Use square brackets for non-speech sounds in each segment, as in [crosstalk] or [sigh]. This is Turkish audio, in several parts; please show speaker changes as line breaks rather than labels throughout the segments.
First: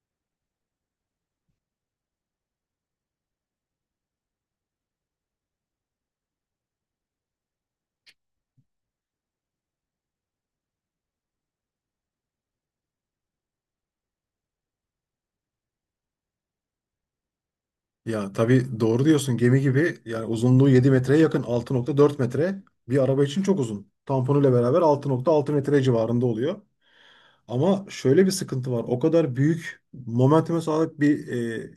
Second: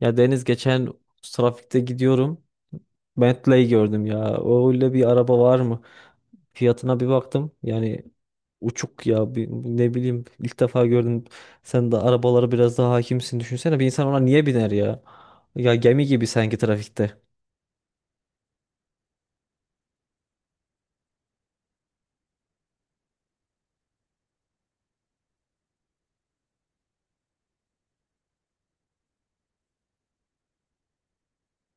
Ya Deniz geçen trafikte gidiyorum. Bentley gördüm ya. Öyle bir araba var mı? Fiyatına bir baktım. Yani uçuk ya. Ne bileyim ilk defa gördüm. Sen de arabalara biraz daha hakimsin. Düşünsene bir insan ona niye biner ya? Ya gemi gibi sanki trafikte.
Ya tabii doğru diyorsun, gemi gibi. Yani uzunluğu 7 metreye yakın, 6,4 metre bir araba için çok uzun. Tamponuyla beraber 6,6 metre civarında oluyor. Ama şöyle bir sıkıntı var. O kadar büyük momentume sahip bir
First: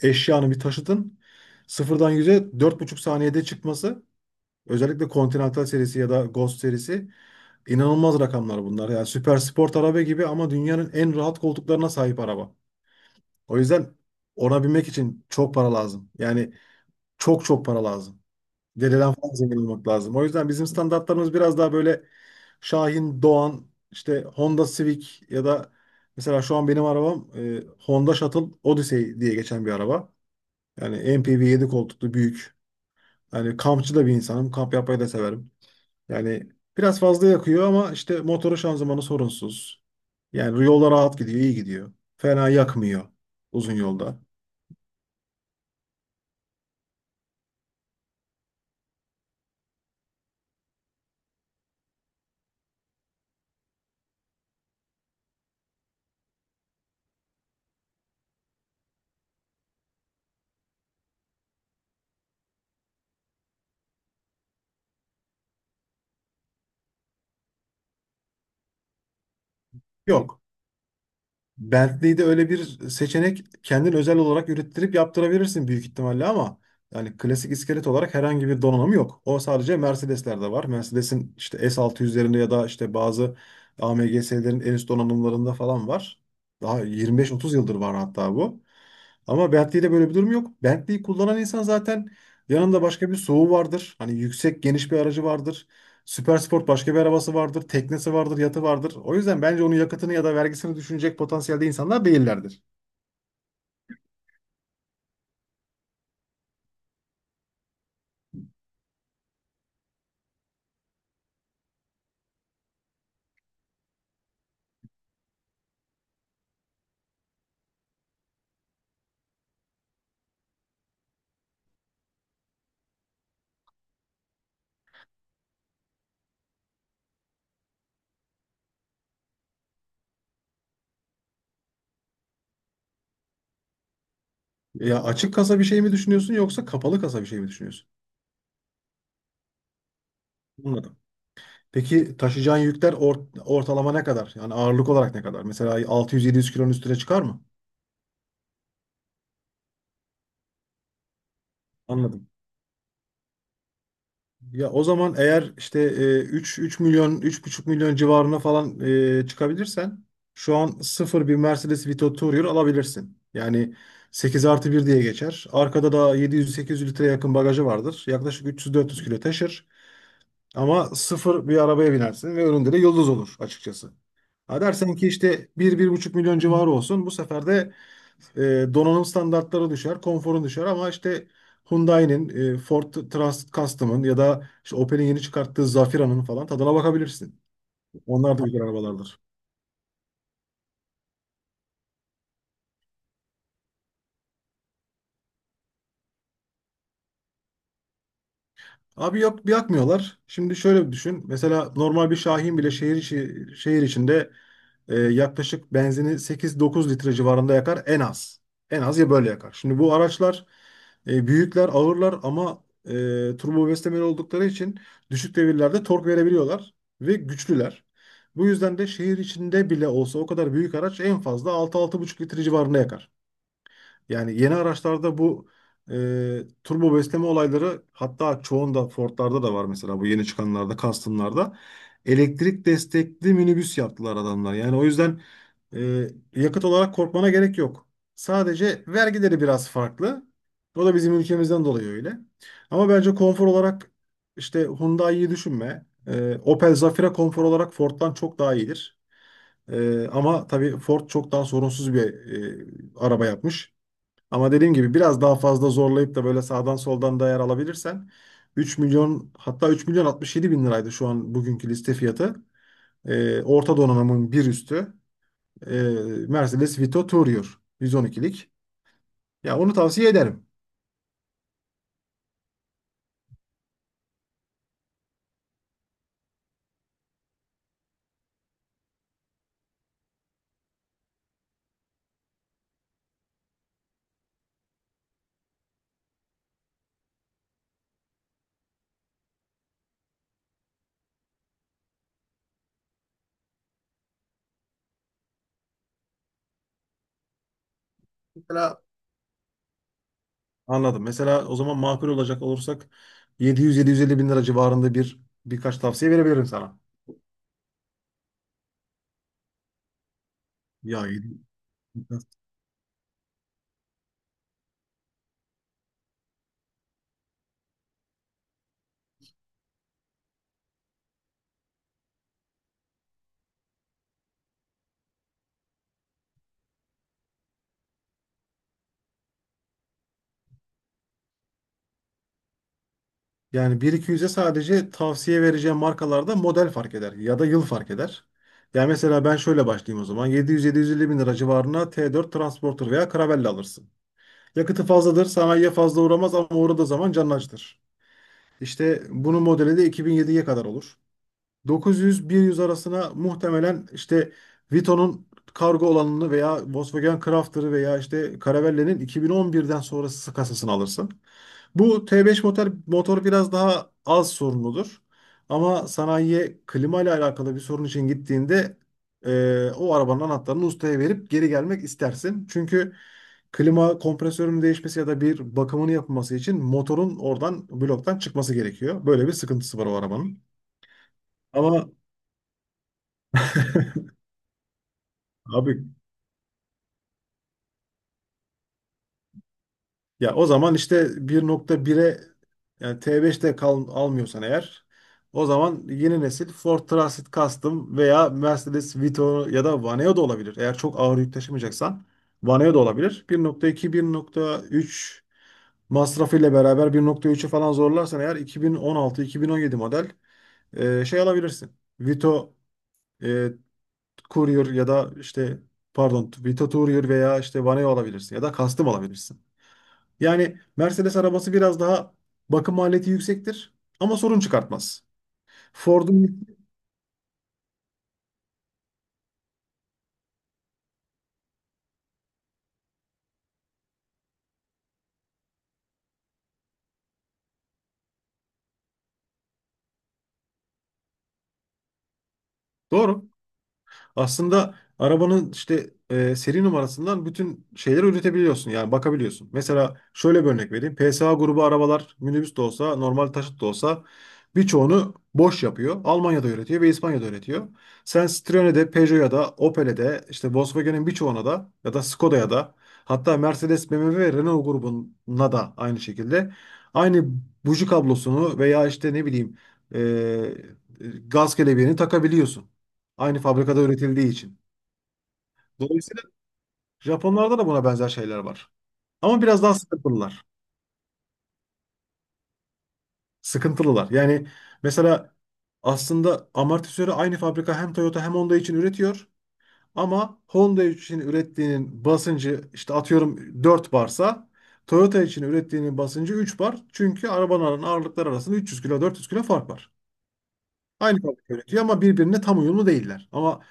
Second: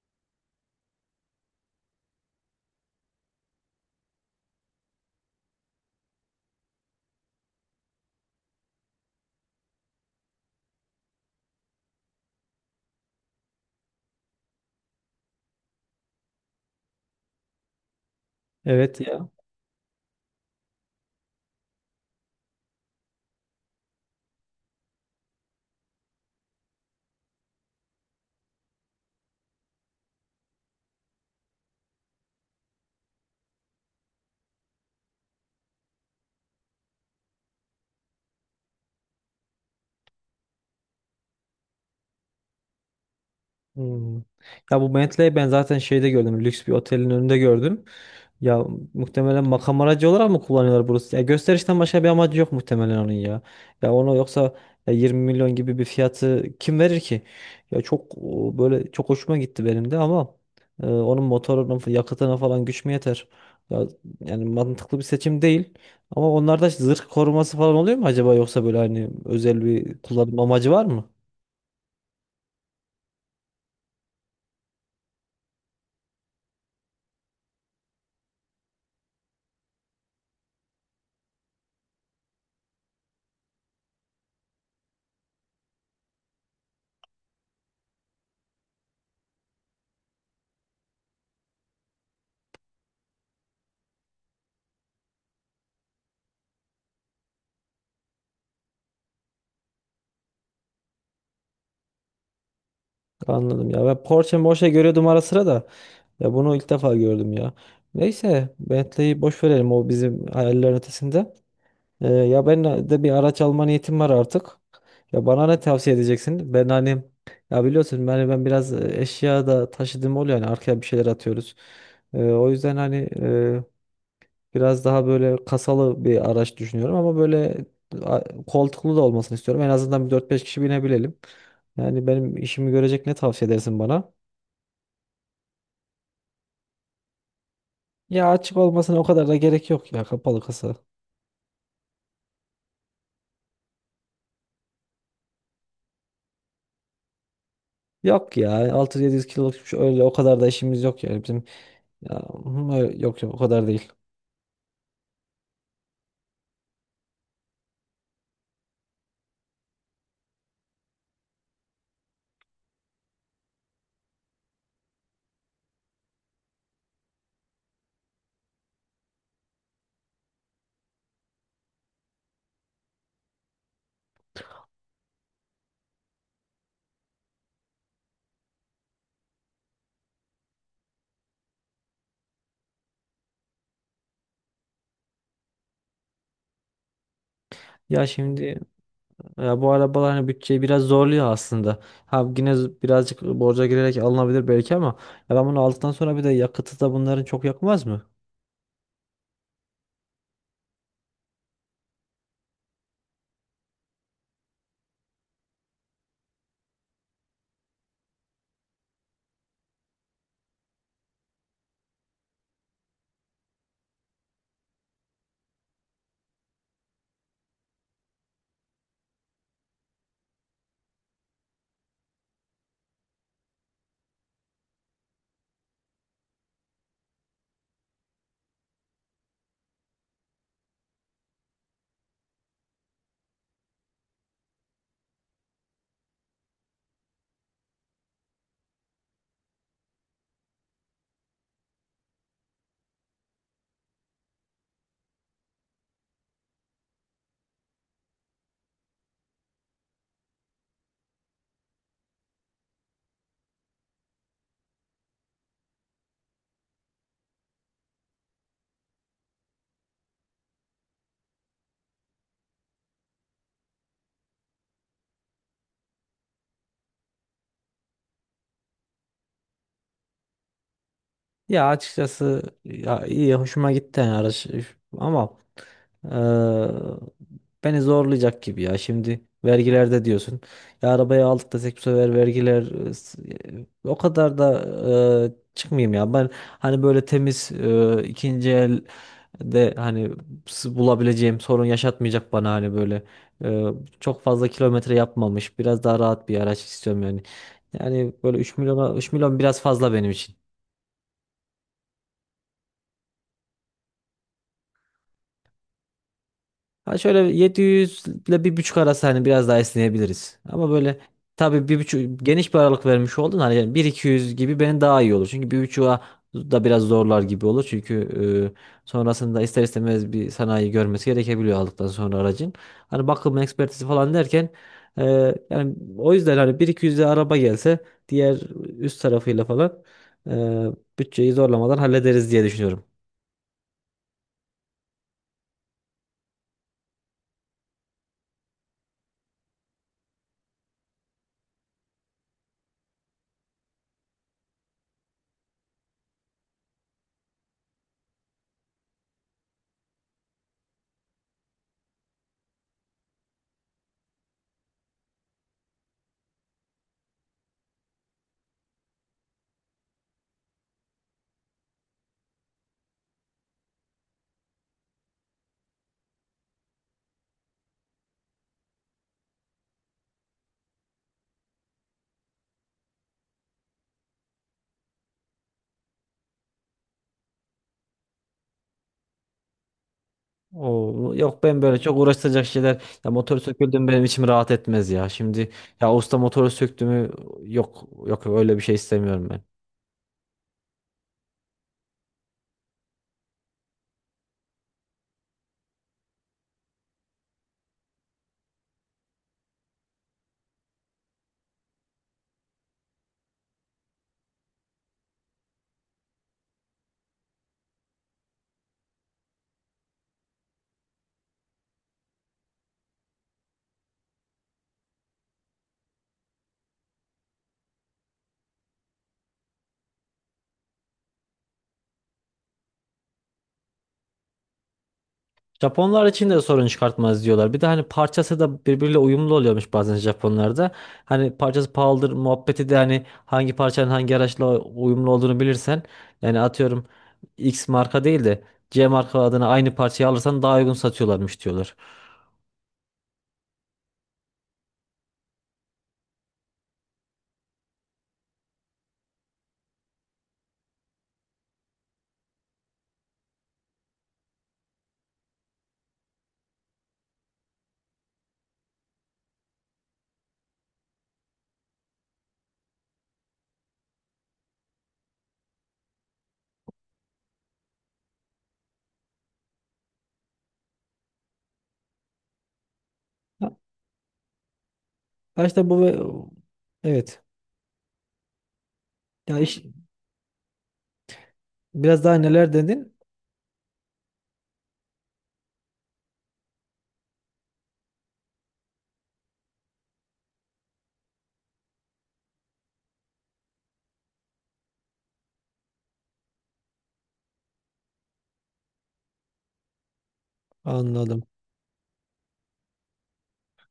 eşyanın, bir taşıtın 0'dan 100'e 4,5 saniyede çıkması, özellikle Continental serisi ya da Ghost serisi, inanılmaz rakamlar bunlar. Yani süper sport araba gibi ama dünyanın en rahat koltuklarına sahip araba. O yüzden ona binmek için çok para lazım. Yani çok çok para lazım.
Evet
Dededen
ya.
falan zengin olmak lazım. O yüzden bizim standartlarımız biraz daha böyle Şahin, Doğan, işte Honda Civic ya da mesela şu an benim arabam Honda Shuttle Odyssey diye geçen bir araba. Yani MPV, 7 koltuklu, büyük. Yani kampçı da bir insanım. Kamp yapmayı da severim. Yani biraz fazla yakıyor ama işte motoru, şanzımanı sorunsuz. Yani yolda rahat gidiyor, iyi gidiyor. Fena yakmıyor uzun
Hmm.
yolda.
Ya bu Bentley'i ben zaten şeyde gördüm. Lüks bir otelin önünde gördüm. Ya muhtemelen makam aracı olarak mı kullanıyorlar burası? Ya gösterişten başka bir amacı yok muhtemelen onun ya. Ya onu yoksa ya 20 milyon gibi bir fiyatı kim verir ki? Ya çok o, böyle çok hoşuma gitti benim de ama onun motorunun yakıtına falan güç mü yeter? Ya yani mantıklı bir seçim değil. Ama onlarda zırh koruması falan oluyor mu acaba yoksa böyle hani özel bir kullanım
Yok.
amacı var mı?
Bentley'de öyle bir seçenek, kendin özel olarak ürettirip yaptırabilirsin büyük ihtimalle ama yani klasik iskelet olarak herhangi bir donanım yok. O sadece Mercedes'lerde var. Mercedes'in işte S600'lerinde ya da işte bazı AMG'lerin en üst donanımlarında falan var. Daha 25-30 yıldır var hatta bu. Ama Bentley'de böyle bir durum yok. Bentley'i kullanan insan zaten yanında başka bir SUV vardır. Hani yüksek, geniş bir aracı vardır. Süpersport başka bir arabası vardır, teknesi vardır, yatı vardır. O yüzden bence onun yakıtını ya da vergisini düşünecek potansiyelde insanlar değillerdir.
Anladım ya. Ben Porsche Morsche görüyordum ara sıra da. Ya bunu ilk defa gördüm ya. Neyse Bentley'i boş verelim, o bizim hayallerin ötesinde. Ya ben de bir araç alma niyetim var artık. Ya bana ne tavsiye edeceksin? Ben hani ya biliyorsun ben biraz eşya da taşıdığım oluyor, yani arkaya bir şeyler atıyoruz. O yüzden hani e, biraz daha böyle kasalı bir araç düşünüyorum ama böyle koltuklu da olmasını istiyorum. En azından bir dört beş kişi binebilelim. Yani benim işimi görecek ne tavsiye edersin bana?
Ya açık kasa bir şey mi düşünüyorsun yoksa kapalı kasa bir şey mi düşünüyorsun?
Ya açık olmasına o kadar da gerek yok, ya kapalı kasa.
Anladım. Peki taşıyacağın yükler ortalama ne kadar? Yani ağırlık olarak ne kadar? Mesela 600-700 kilonun üstüne çıkar mı?
Yok ya, altı yedi yüz kiloluk bir şey, öyle o kadar da işimiz yok yani bizim. Ya,
Anladım.
hı, yok yok o kadar değil.
Ya o zaman, eğer işte 3 milyon, 3,5 milyon civarına falan çıkabilirsen, şu an sıfır bir Mercedes Vito Tourer alabilirsin. Yani 8 artı 1 diye geçer. Arkada da 700-800 litre yakın bagajı vardır. Yaklaşık 300-400 kilo taşır. Ama sıfır bir arabaya binersin ve önünde de yıldız olur açıkçası. Ha dersen ki işte 1 buçuk milyon civarı olsun, bu sefer de donanım standartları düşer, konforun düşer ama işte Hyundai'nin, Ford Trans Custom'ın ya da işte Opel'in yeni çıkarttığı Zafira'nın falan tadına bakabilirsin.
Ya
Onlar da
şimdi
güzel arabalardır.
ya bu arabalar hani bütçeyi biraz zorluyor aslında. Ha yine birazcık borca girerek alınabilir belki ama ya ben bunu aldıktan sonra bir de yakıtı da bunların çok yakmaz mı?
Abi, yok, yakmıyorlar. Şimdi şöyle bir düşün. Mesela normal bir Şahin bile şehir içinde yaklaşık benzini 8-9 litre civarında yakar en az. En az ya, böyle yakar. Şimdi bu araçlar büyükler, ağırlar ama turbo beslemeli oldukları için düşük devirlerde tork verebiliyorlar ve güçlüler. Bu yüzden de şehir içinde bile olsa o kadar büyük araç en fazla 6-6,5 litre civarında yakar. Yani yeni araçlarda bu e, turbo besleme olayları, hatta çoğunda, Ford'larda da var mesela, bu yeni çıkanlarda, Custom'larda elektrik destekli minibüs yaptılar adamlar. Yani o yüzden e, yakıt olarak korkmana gerek yok. Sadece vergileri biraz farklı. O da bizim ülkemizden dolayı öyle. Ama bence konfor olarak işte Hyundai'yi düşünme. Opel Zafira konfor olarak Ford'dan çok daha iyidir. Ama tabii Ford çok daha sorunsuz bir araba yapmış. Ama dediğim gibi biraz daha fazla zorlayıp da böyle sağdan soldan da yer alabilirsen, 3 milyon, hatta 3 milyon 67 bin liraydı şu an bugünkü liste fiyatı. Orta donanımın bir üstü, ee, Mercedes Vito Tourer 112'lik. Ya onu tavsiye ederim.
Ya açıkçası ya iyi hoşuma gitti yani araç ama eee, beni zorlayacak gibi. Ya şimdi vergilerde diyorsun, ya arabayı aldık desek bu sefer vergiler o kadar da çıkmayayım ya ben, hani böyle temiz ikinci el de hani bulabileceğim, sorun yaşatmayacak bana, hani böyle eee, çok fazla kilometre yapmamış biraz daha rahat bir araç istiyorum yani. Yani böyle 3
Mesela
milyona, 3 milyon biraz fazla benim için.
Anladım. Mesela o zaman, makul olacak olursak, 700-750 bin lira civarında bir, birkaç tavsiye verebilirim sana.
Ha şöyle 700 ile bir buçuk arası hani biraz daha esneyebiliriz. Ama böyle
Ya 700,
tabii bir buçuk geniş bir aralık vermiş oldun hani, yani bir iki yüz gibi benim daha iyi olur. Çünkü 1.5'a da biraz zorlar gibi olur. Çünkü sonrasında ister istemez bir sanayi görmesi gerekebiliyor aldıktan sonra aracın. Hani bakım ekspertizi falan derken e, yani o yüzden hani 1.200'e araba gelse diğer üst tarafıyla falan e, bütçeyi zorlamadan hallederiz diye düşünüyorum.
yani 1.200'e sadece tavsiye vereceğim markalarda model fark eder ya da yıl fark eder. Yani mesela ben şöyle başlayayım o zaman. 700-750 bin lira civarına T4 Transporter veya Caravelle alırsın. Yakıtı fazladır, sanayiye fazla uğramaz ama uğradığı zaman canını acıtır. İşte bunun modeli de 2007'ye kadar olur. 900-100 arasına muhtemelen işte Vito'nun kargo olanını veya Volkswagen Crafter'ı veya işte Caravella'nın 2011'den sonrası kasasını alırsın. Bu T5 motor, biraz daha az sorunludur. Ama sanayiye klima ile alakalı bir sorun için gittiğinde o arabanın anahtarını ustaya verip geri gelmek istersin. Çünkü klima kompresörünün değişmesi ya da bir bakımını yapılması için motorun oradan, bloktan çıkması gerekiyor. Böyle bir sıkıntısı var o arabanın.
Oo, yok ben böyle
Ama
çok uğraştıracak şeyler, ya motor söküldü
[laughs]
mü benim içim rahat etmez ya. Şimdi
abi,
ya usta motoru söktü mü, yok yok öyle bir şey istemiyorum ben.
ya o zaman işte 1.1'e, yani T5'te kal. Almıyorsan eğer, o zaman yeni nesil Ford Transit Custom veya Mercedes Vito ya da Vaneo da olabilir. Eğer çok ağır yük taşımayacaksan Vaneo da olabilir. 1.2, 1.3 masrafıyla beraber, 1.3'ü falan zorlarsan eğer 2016-2017 model şey alabilirsin. Vito e, Courier ya da işte, pardon, Vito Courier veya işte Vaneo alabilirsin ya da Custom alabilirsin. Yani Mercedes arabası biraz daha bakım maliyeti yüksektir ama sorun çıkartmaz.
Japonlar için de
Ford'un
sorun çıkartmaz diyorlar. Bir de hani parçası da birbiriyle uyumlu oluyormuş bazen Japonlarda. Hani parçası pahalıdır muhabbeti de, hani hangi parçanın hangi araçla uyumlu olduğunu bilirsen, yani atıyorum X marka değil de C marka adına aynı parçayı alırsan daha uygun satıyorlarmış diyorlar.
doğru. Aslında arabanın işte seri numarasından bütün şeyleri üretebiliyorsun. Yani bakabiliyorsun. Mesela şöyle bir örnek vereyim. PSA grubu arabalar, minibüs de olsa, normal taşıt da olsa, birçoğunu boş yapıyor. Almanya'da üretiyor ve İspanya'da üretiyor. Sen Citroen'e de, Peugeot'a da, Opel'e de, işte Volkswagen'in birçoğuna da, ya da Skoda'ya da, hatta Mercedes, BMW ve Renault grubuna da aynı şekilde aynı buji kablosunu veya işte, ne bileyim, gaz kelebeğini takabiliyorsun. Aynı
Ha
fabrikada üretildiği için.
ha, işte
Dolayısıyla
bu, evet.
Japonlarda da buna benzer şeyler var.
Ya
Ama
iş,
biraz daha sıkıntılılar.
biraz daha neler dedin?
Sıkıntılılar. Yani mesela aslında amortisörü aynı fabrika hem Toyota hem Honda için üretiyor. Ama Honda için ürettiğinin basıncı işte, atıyorum, 4 barsa, Toyota için ürettiğinin basıncı 3 bar. Çünkü arabaların ağırlıkları arasında 300 kilo, 400 kilo fark var. Aynı
Anladım.
fabrika üretiyor ama birbirine tam uyumlu değiller. Ama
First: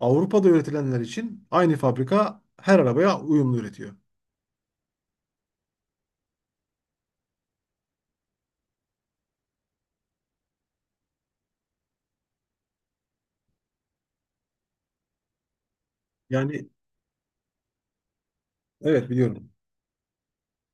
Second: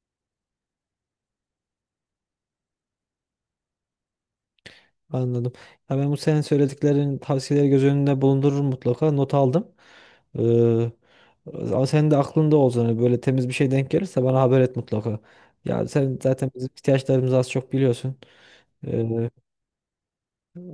Avrupa'da üretilenler için aynı fabrika her arabaya uyumlu üretiyor.
Anladım. Ya ben bu senin söylediklerin tavsiyeleri göz önünde bulundururum mutlaka. Not aldım. Ee, Ama senin de aklında olsun. Hani böyle temiz bir şey denk gelirse bana haber et mutlaka. Ya sen zaten bizim
Yani,
ihtiyaçlarımızı az çok biliyorsun.
evet
Ee,
biliyorum.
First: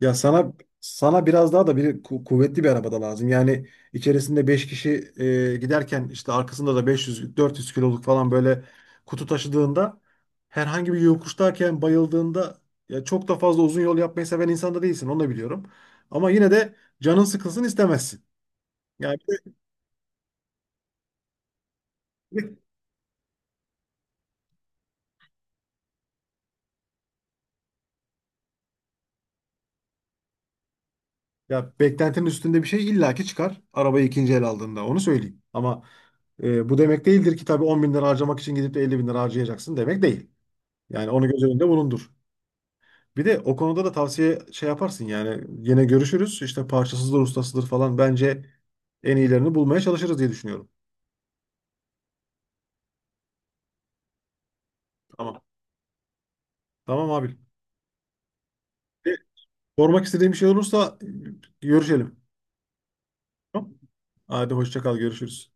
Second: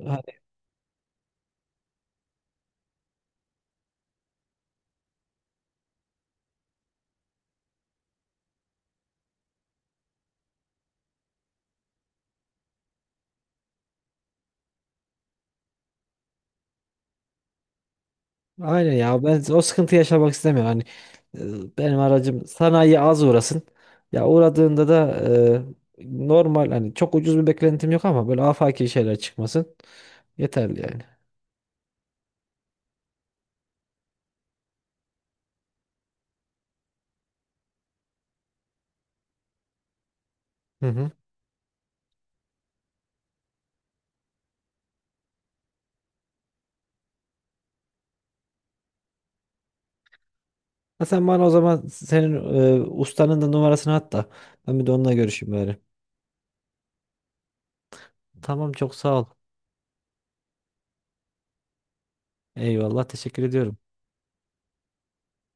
Ya
hani,
sana sana biraz daha da bir kuvvetli bir arabada lazım. Yani içerisinde 5 kişi giderken, işte arkasında da 500 400 kiloluk falan böyle kutu taşıdığında, herhangi bir yokuştayken bayıldığında, ya çok da fazla uzun yol yapmayı seven insan da değilsin, onu da biliyorum. Ama yine de canın sıkılsın istemezsin.
aynen
Yani
ya, ben o sıkıntı yaşamak istemiyorum. Hani benim
bir
aracım
de-
sanayi az uğrasın. Ya uğradığında da normal, hani çok ucuz bir beklentim yok ama böyle afaki şeyler çıkmasın. Yeterli yani.
Ya, beklentinin üstünde bir şey illaki çıkar arabayı ikinci el aldığında, onu söyleyeyim. Ama bu demek değildir ki tabii, 10 bin lira harcamak için gidip de 50 bin lira harcayacaksın demek değil.
Hı hı.
Yani onu göz önünde bulundur. Bir de o konuda da tavsiye şey yaparsın yani, yine görüşürüz işte, parçasızdır, ustasıdır falan, bence en iyilerini bulmaya çalışırız diye düşünüyorum.
Ha sen bana o zaman senin ustanın da numarasını at da ben bir de onunla
Tamam.
görüşeyim bari.
Tamam abi.
Tamam, çok
E,
sağ ol.
Sormak istediğim bir şey olursa görüşelim.
Eyvallah, teşekkür
Tamam.
ediyorum.
Hadi hoşça kal, görüşürüz.